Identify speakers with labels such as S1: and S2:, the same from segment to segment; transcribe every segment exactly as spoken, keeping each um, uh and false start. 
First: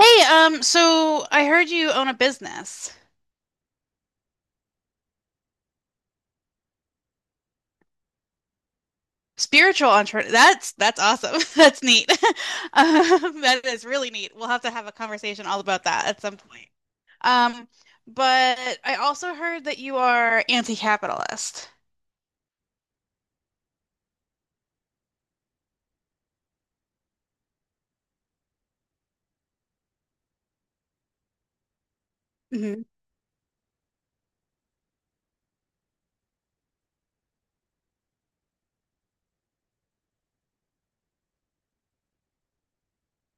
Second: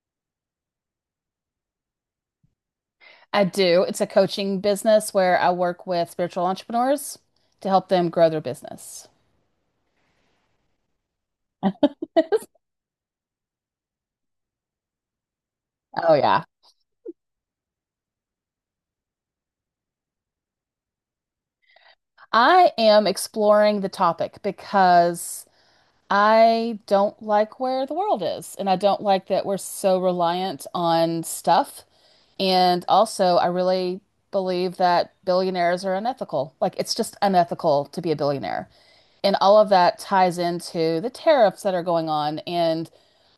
S1: Hey, um, so I heard you own a business.
S2: I do. It's a coaching business where I work with spiritual entrepreneurs to help them grow their business.
S1: Spiritual entrepreneur. That's that's awesome. That's neat. Um, that is really neat. We'll have to have a conversation all about that
S2: Oh,
S1: at some
S2: yeah.
S1: point. Um, but I also heard that you are anti-capitalist.
S2: I am exploring the topic because I don't like where the world is, and I don't like that we're so reliant on stuff.
S1: Hmm.
S2: And also, I really believe that billionaires are unethical. Like, it's just unethical to be a billionaire. And all of that ties into the tariffs that are going on and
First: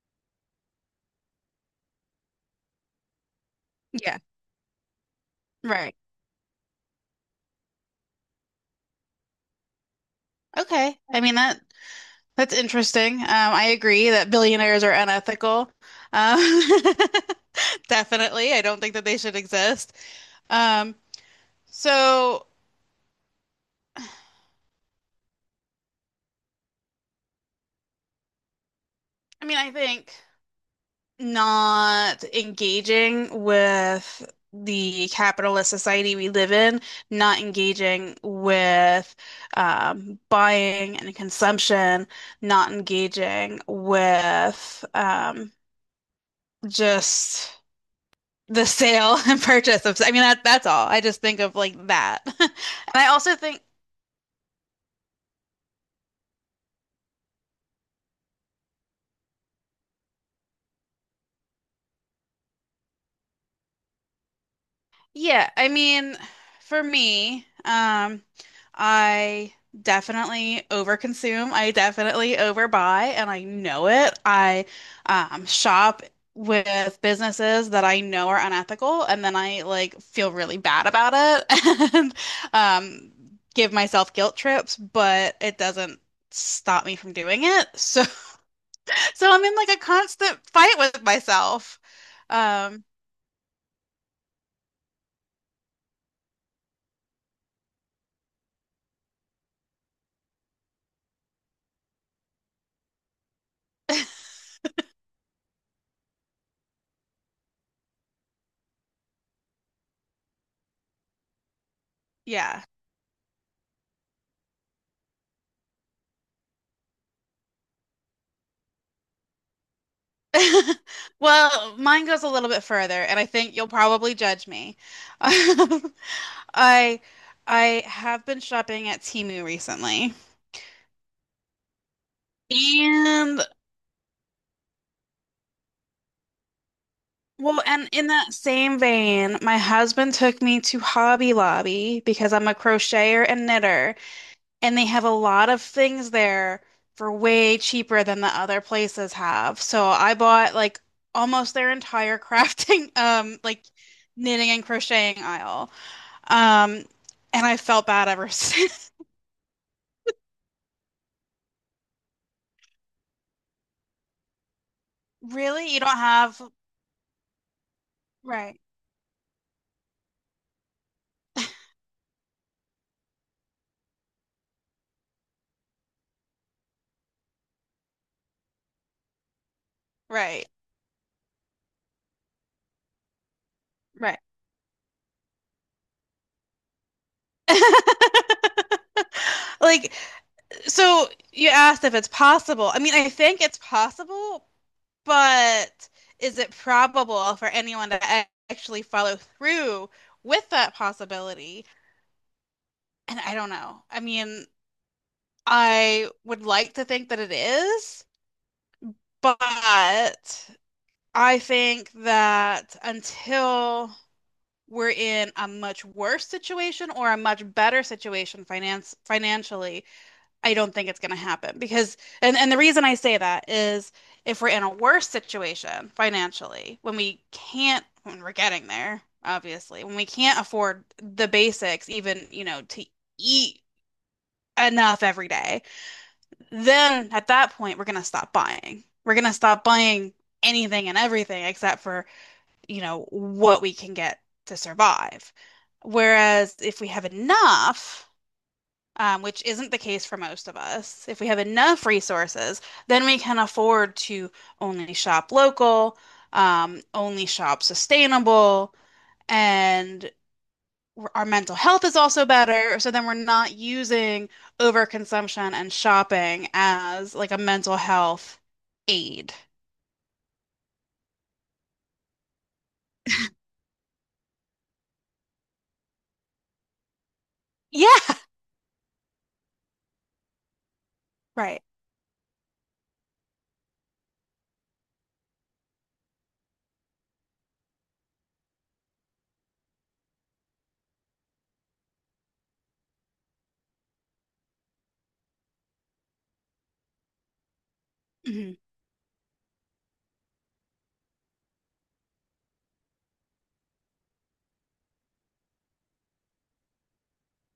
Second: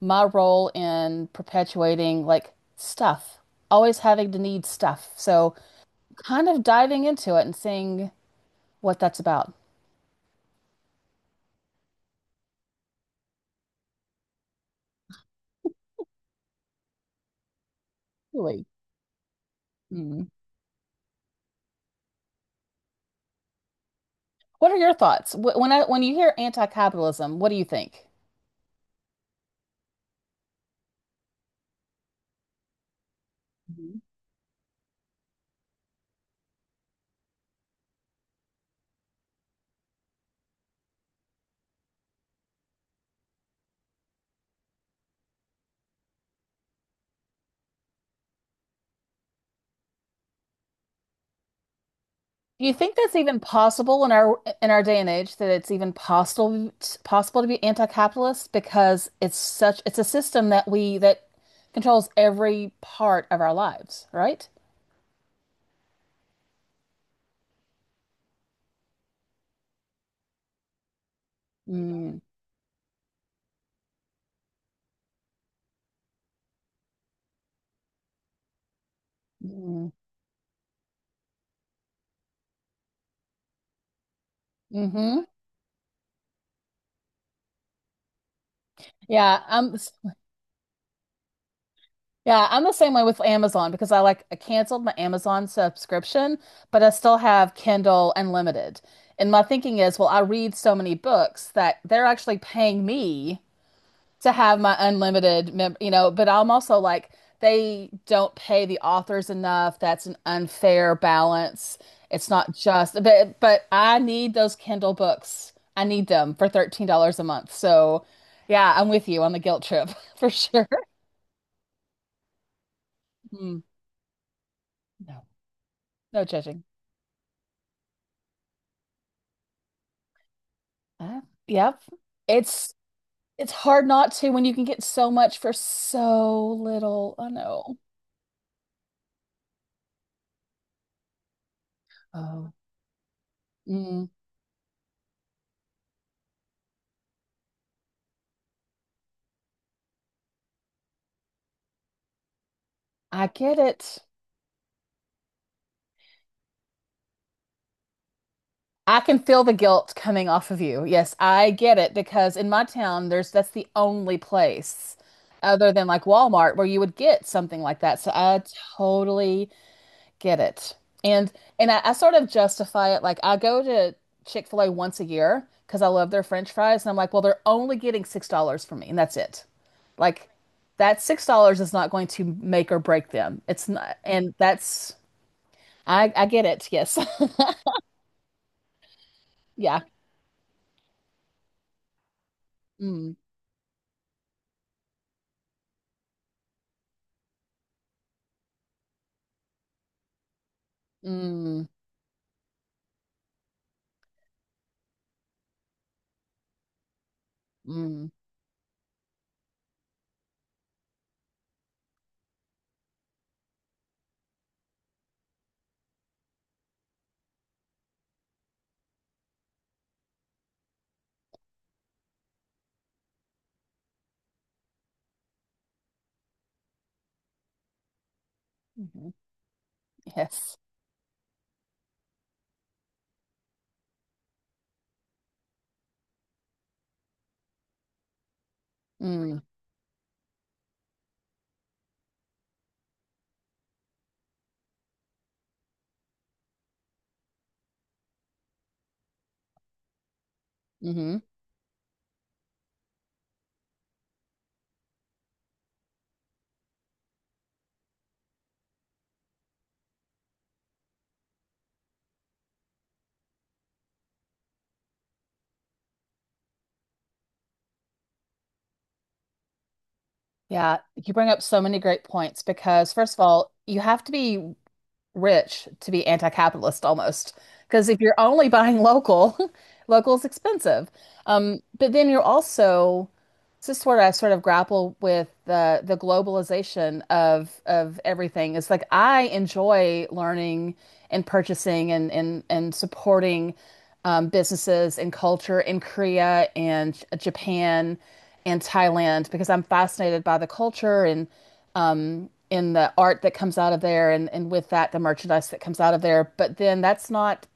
S2: my role in perpetuating like stuff, always
S1: Yeah,
S2: having to need stuff. So
S1: right.
S2: kind of diving into it and seeing what that's about.
S1: Okay. I mean that that's interesting. Um, I agree that billionaires are unethical. Um, definitely. I
S2: Really?
S1: don't think that they should exist.
S2: Mm.
S1: Um, so
S2: What are your thoughts? Wh- When I, when you hear anti-capitalism, what do you think?
S1: I mean, I think. Not engaging with the capitalist society we live in, not engaging with um, buying and consumption, not engaging with um, just the sale and purchase of, I mean, that that's all. I just think of like that.
S2: Do you think
S1: And I
S2: that's
S1: also
S2: even
S1: think,
S2: possible in our in our day and age that it's even possible possible to be anti-capitalist because it's such it's a system that we that controls every part of our lives, right?
S1: yeah, I mean, for me, um, I definitely overconsume. I
S2: Mm,
S1: definitely overbuy, and I know it. I um, shop with businesses that I know are unethical, and then I
S2: mm,
S1: like feel really bad about it and um, give myself guilt trips,
S2: mm-hmm.
S1: but it doesn't stop me from doing it. So, so
S2: Yeah,
S1: I'm in like
S2: I'm
S1: a constant fight with myself.
S2: yeah, I'm the
S1: Um,
S2: same way with Amazon because I like I canceled my Amazon subscription, but I still have Kindle Unlimited. And my thinking is, well, I read so many books that they're actually paying me to have my unlimited mem you know, but I'm also like they don't pay the authors enough. That's an unfair balance. It's not
S1: yeah.
S2: just, but but I need those Kindle books. I need them for thirteen dollars a month. So, yeah, I'm with you on the guilt trip for sure.
S1: Well, mine goes a little bit further, and I think
S2: Mm,
S1: you'll probably judge me.
S2: no, no judging.
S1: I I have been shopping at Temu recently.
S2: Uh, yep. It's
S1: And
S2: it's hard not to when you can get so much for so little. I
S1: well,
S2: know.
S1: and in that same vein, my husband took me to Hobby Lobby because I'm
S2: Oh.
S1: a crocheter and knitter,
S2: Mm,
S1: and they have a lot of things there for way cheaper than the other places have. So I bought like almost their entire crafting,
S2: I
S1: um,
S2: get
S1: like
S2: it.
S1: knitting and crocheting aisle. Um, and I felt bad ever since.
S2: I can feel the guilt coming off of you. Yes, I get it because in my town, there's that's the only place other
S1: Really? You
S2: than
S1: don't
S2: like
S1: have
S2: Walmart where you would get something like that. So I
S1: right.
S2: totally get it. And and I, I sort of justify it like I go to Chick-fil-A once a year because I love their French fries, and I'm like, well, they're only getting six dollars from me, and that's it. Like
S1: Right.
S2: that six dollars is not going to make or break them. It's not,
S1: Right.
S2: and that's I I get it. Yes, yeah.
S1: Like, so you asked if it's possible. I mean, I
S2: Mm,
S1: think it's possible, but is it probable for anyone to a- actually follow through with that
S2: mm,
S1: possibility? And I don't know. I mean, I would like to think that it is,
S2: mm.
S1: but I think that until we're in a much worse situation or a much better situation finance financially, I don't think it's going to happen because and and the reason I say that is if we're in a worse situation financially, when we can't when we're getting there,
S2: Hmm.
S1: obviously, when we can't
S2: Yes.
S1: afford the basics even, you know, to eat enough every day, then at that point we're going to stop buying. We're going to
S2: Mm,
S1: stop buying anything and everything except for, you know, what we can get to survive. Whereas if we have enough, um, which isn't the case for most of us, if
S2: hmm.
S1: we have enough resources, then we can afford to only shop local, um, only shop sustainable, and our mental health is also better. So then we're not using overconsumption and shopping as like a mental health aid.
S2: Yeah, you bring up so many great points because, first of all, you have to be rich to be anti-capitalist almost. Because
S1: Yeah,
S2: if you're only buying local, local is expensive. Um,
S1: right.
S2: but then you're also, This is sort of I sort of grapple with the the globalization of of everything. It's like I enjoy learning and purchasing and and and supporting um, businesses and culture in Korea and Japan
S1: Hmm.
S2: and Thailand because I'm fascinated by the culture and um, in the art that comes out of there and and with that the merchandise that comes out of there. But then that's not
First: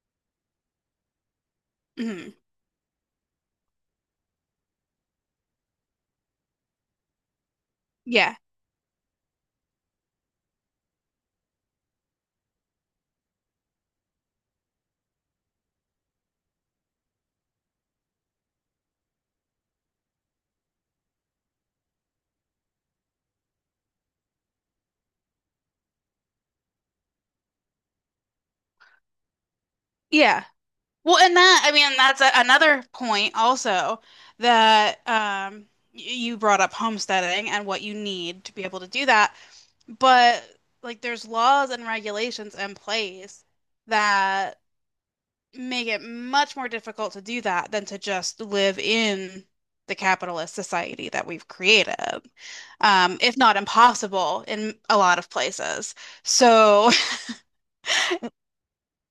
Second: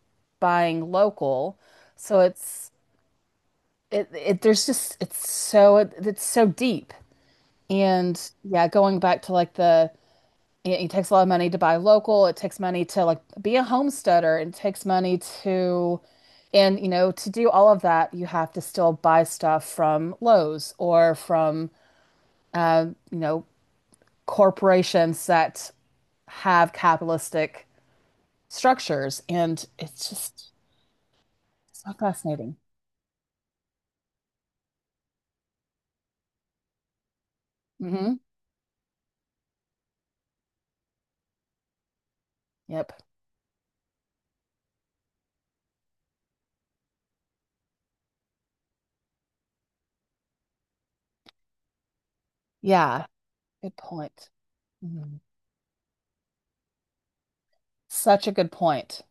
S2: buying local, so
S1: Hmm.
S2: it's it, it there's just it's so it's so deep, and
S1: Yeah.
S2: yeah, going back to like the it, takes a lot of money to buy local, it takes money to like be a homesteader, it takes money to, and you know to do all of that, you have to still buy stuff from Lowe's or from you know corporations that have capitalistic structures, and it's
S1: Yeah.
S2: just
S1: Well, and that, I
S2: so
S1: mean, that's a,
S2: fascinating.
S1: another point also that um, y- you brought up homesteading and what you
S2: Hmm.
S1: need to be able to do that. But like, there's laws and regulations in
S2: Yep.
S1: place that make it much more difficult to do that than to just live in the capitalist society that we've created,
S2: Yeah.
S1: um, if not
S2: Good point.
S1: impossible in a lot
S2: Mhm.
S1: of places. So,
S2: Such a good point.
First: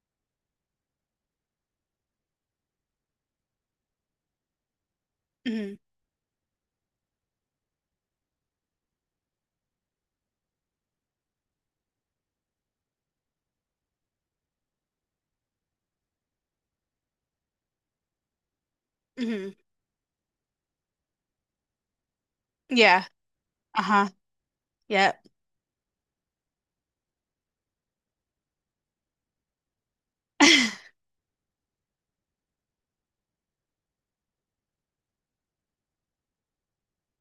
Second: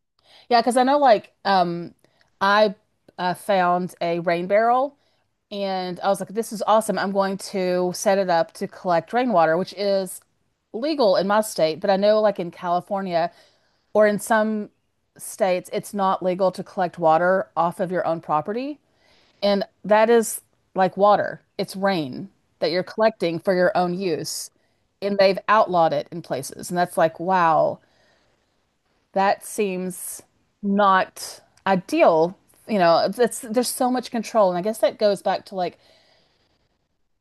S2: Yeah, because I know, like, um I uh, found a rain barrel
S1: mhm,
S2: and I was like, this is awesome. I'm going to set it up to collect rainwater, which is legal in my state, but I know like in California or in some states, it's not legal to collect water off of your own property.
S1: mhm,
S2: And that is like water. It's rain that you're
S1: yeah,
S2: collecting for your own
S1: uh-huh,
S2: use. And
S1: yep,
S2: they've outlawed it in places. And that's like, wow, that seems not ideal. You know, it's, there's so much control, and I guess that goes back to like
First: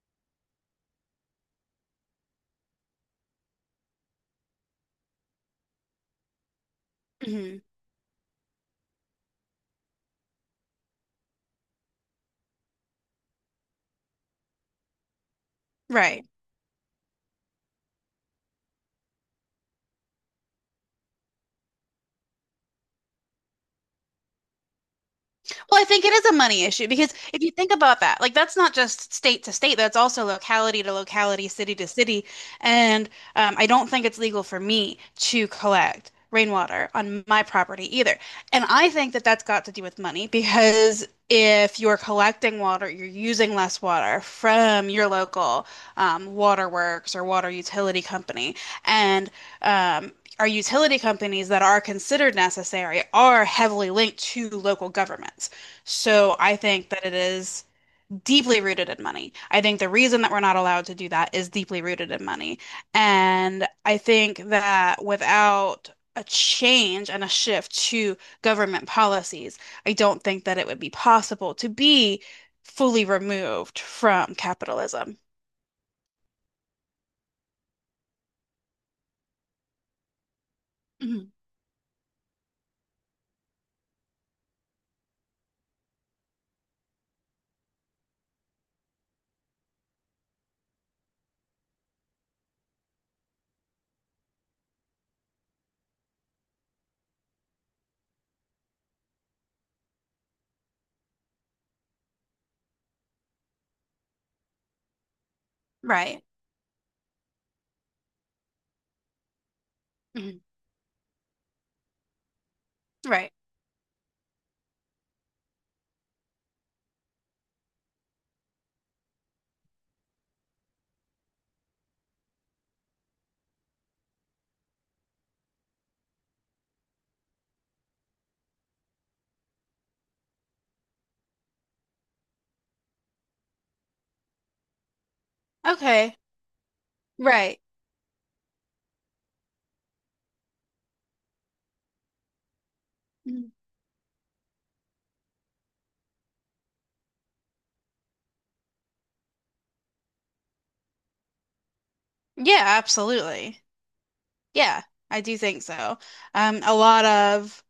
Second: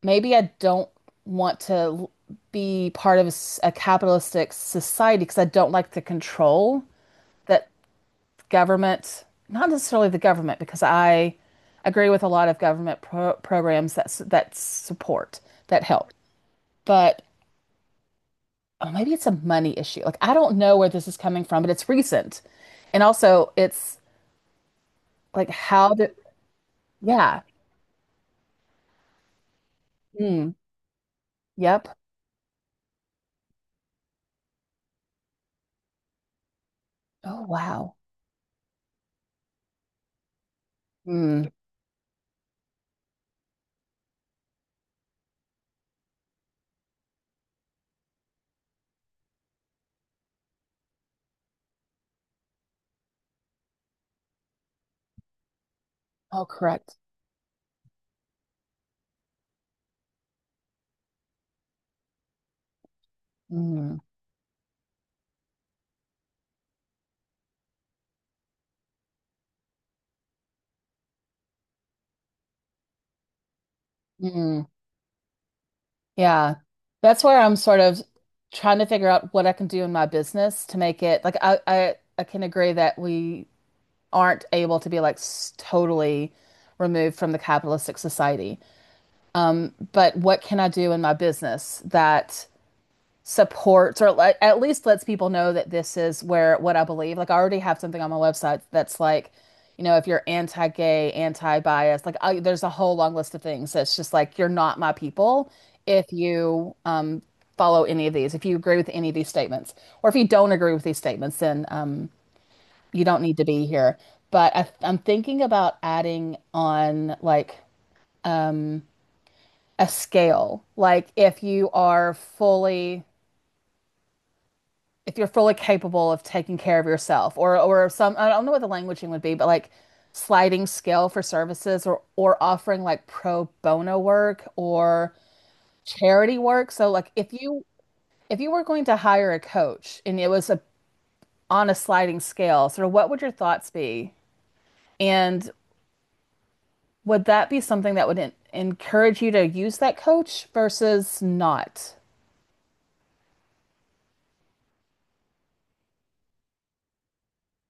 S2: maybe I don't want to be part of a capitalistic society because I don't like the control
S1: mhm,
S2: that government, not necessarily the government, because I agree with a lot of government pro programs that that support, that help,
S1: right.
S2: but oh, maybe it's a money issue. Like I don't know where this is coming from, but it's recent, and also it's like,
S1: Well, I
S2: how
S1: think
S2: do
S1: it is a money issue because
S2: Yeah.
S1: if you think about that, like that's not just state to state, that's also
S2: Mm.
S1: locality to locality, city to
S2: Yep.
S1: city. And um, I don't think it's legal for me to collect rainwater on
S2: Oh,
S1: my
S2: wow.
S1: property either. And I think that that's got to do with money because
S2: Mm.
S1: if you're collecting water, you're using less water from your local um, waterworks or water utility company. And, um, our utility companies that are considered necessary are heavily linked to local governments. So
S2: Oh,
S1: I think
S2: correct.
S1: that it is deeply rooted in money. I think the reason that we're not allowed to do that is deeply rooted in money. And I
S2: Mm.
S1: think that without a change and a shift to government policies, I don't think that it would be possible to be fully removed from
S2: Mm.
S1: capitalism.
S2: Yeah. That's where I'm sort of trying to figure out what I can do in my business to make it
S1: Mhm.
S2: like I I, I can agree that we aren't able to be like s- totally removed from the capitalistic society. Um, but what can I do in my business that supports or le- at least lets people know that this is where, what I believe. Like I already have something on my website that's like, you know, if you're anti-gay, anti-bias, like I, there's a whole long list of things that's just like you're not my people if
S1: Right.
S2: you um, follow any of these, if you agree with any of these statements, or if you
S1: Mhm.
S2: don't agree with these statements, then um, you don't
S1: Right.
S2: need to be here. But I, I'm thinking about adding on like a scale, like if you are fully if you're fully capable of taking care of yourself or or some, I don't know what the languaging would be, but like sliding scale for services or or offering like pro bono work or
S1: Okay.
S2: charity work. So like if
S1: Right.
S2: you if you were going to hire a coach and it was a on a sliding scale, sort of, what would your
S1: Mhm.
S2: thoughts be? And would that be something that would en encourage you to use that coach versus not?
S1: Yeah, absolutely. Yeah, I do think so. Um, a lot of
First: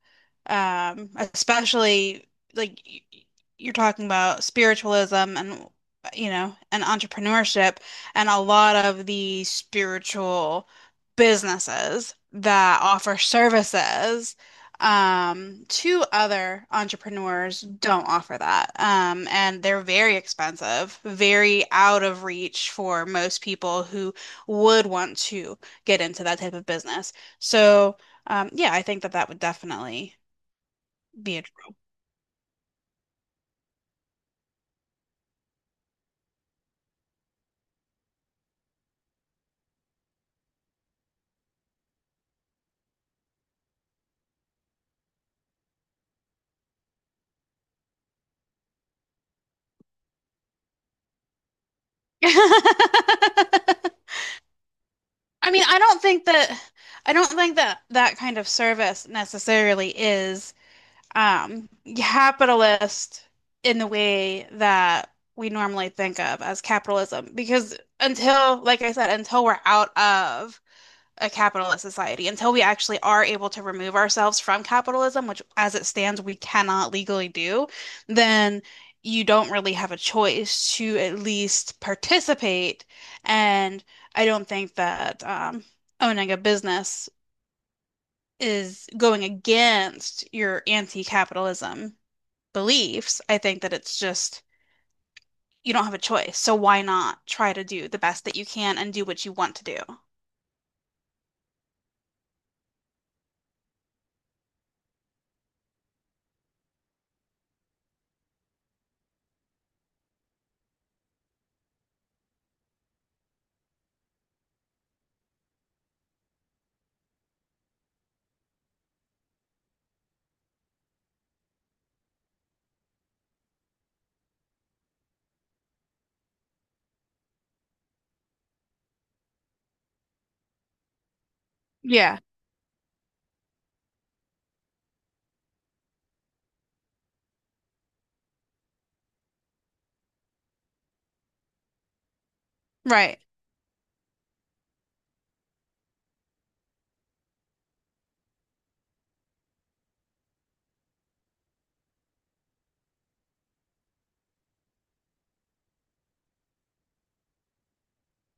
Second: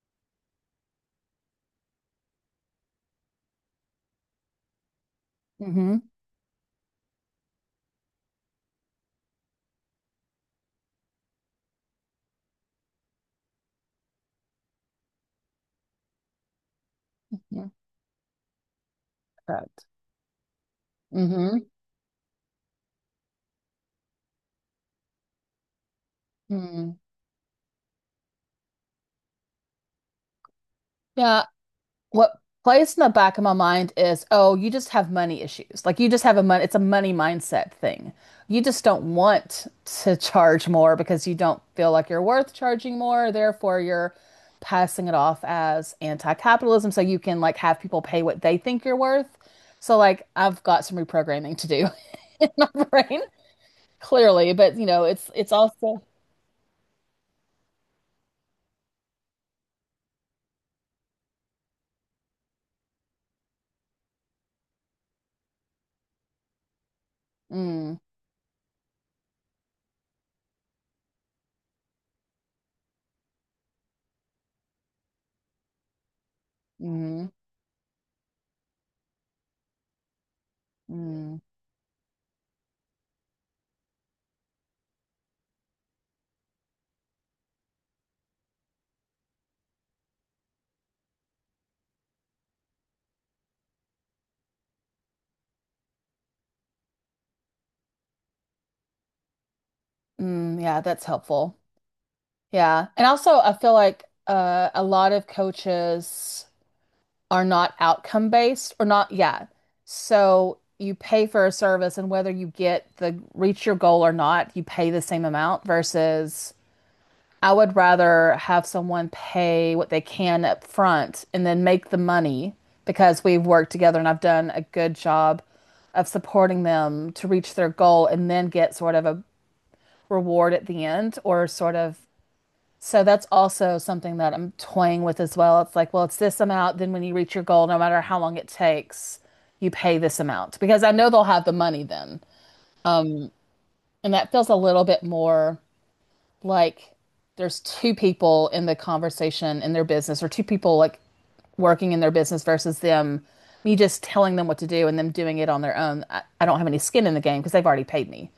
S1: um, especially like y- y- you're talking about spiritualism and
S2: Mm-hmm.
S1: you know and entrepreneurship and a lot of the spiritual businesses that offer services, um, to other entrepreneurs don't offer that, um, and they're
S2: Correct.
S1: very expensive,
S2: Mm-hmm.
S1: very out of reach for most people who would want to get into that type of
S2: Mm-hmm.
S1: business, so um, yeah, I think that that would definitely be
S2: Yeah,
S1: interesting.
S2: what plays in the back of my mind is, oh, you just have money issues. Like you just have a money, it's a money mindset thing. You just don't want to charge more because you don't feel like you're worth charging more. Therefore, you're passing it off as anti-capitalism so you can like have people pay what they think you're worth. So like I've got some reprogramming to do in my brain, clearly, but you know, it's
S1: I
S2: it's
S1: mean, I
S2: also
S1: don't think that I don't think that that kind of service necessarily is um capitalist in the way that we normally think of as capitalism because
S2: mm,
S1: until like I said, until we're out of a capitalist society, until we actually are able to remove ourselves from capitalism, which as it stands, we cannot
S2: mm,
S1: legally do, then you don't really have a choice to at
S2: mm,
S1: least participate. And I don't think that um, owning a business is going against your anti-capitalism beliefs. I think that it's just you don't have a choice. So why not try to do the best that you can and do what you want to do?
S2: mm, yeah, that's helpful. Yeah. And also, I feel like uh, a lot of coaches are not outcome based or not, yeah. So you pay for a service, and whether you get the reach your goal or not, you pay the same amount versus I would rather have someone pay what they can up front and then make the money because we've worked together and I've done a good job of supporting them to reach their goal and then get sort of a reward at the end, or sort of,
S1: Yeah,
S2: so that's also something that I'm toying with as well. It's like, well, it's this amount. Then when you reach your goal, no matter how long it takes, you pay this amount because I know they'll have the money then.
S1: right.
S2: And that feels a little bit more like there's two people in the conversation in their business, or two people like working in their business versus them, me just telling them what to do and them doing it on their own. I, I don't have any skin in the game because they've already paid me.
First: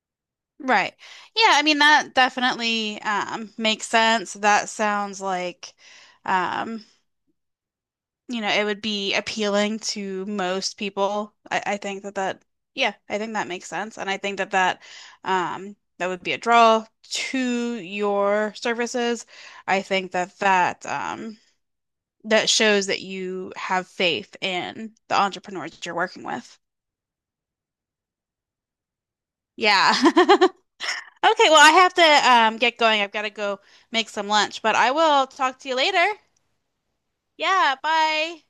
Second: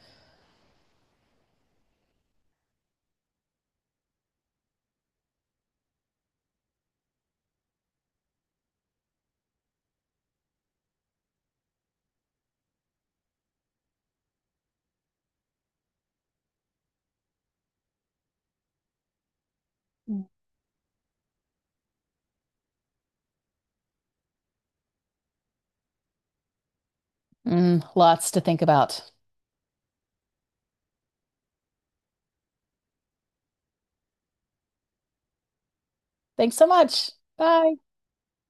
S1: Right. Yeah, I mean that definitely um makes sense. That sounds like um you know, it would be appealing to most people. I, I think that that yeah, I think that makes sense, and I think that that um that would be a draw to your services. I think that that um that shows that you have faith in the entrepreneurs you're working with.
S2: Mm, lots to think about.
S1: Yeah. Okay, well, I have to um, get going. I've got to go make some lunch, but I will talk to you later.
S2: Thanks so much. Bye.
S1: Yeah, bye.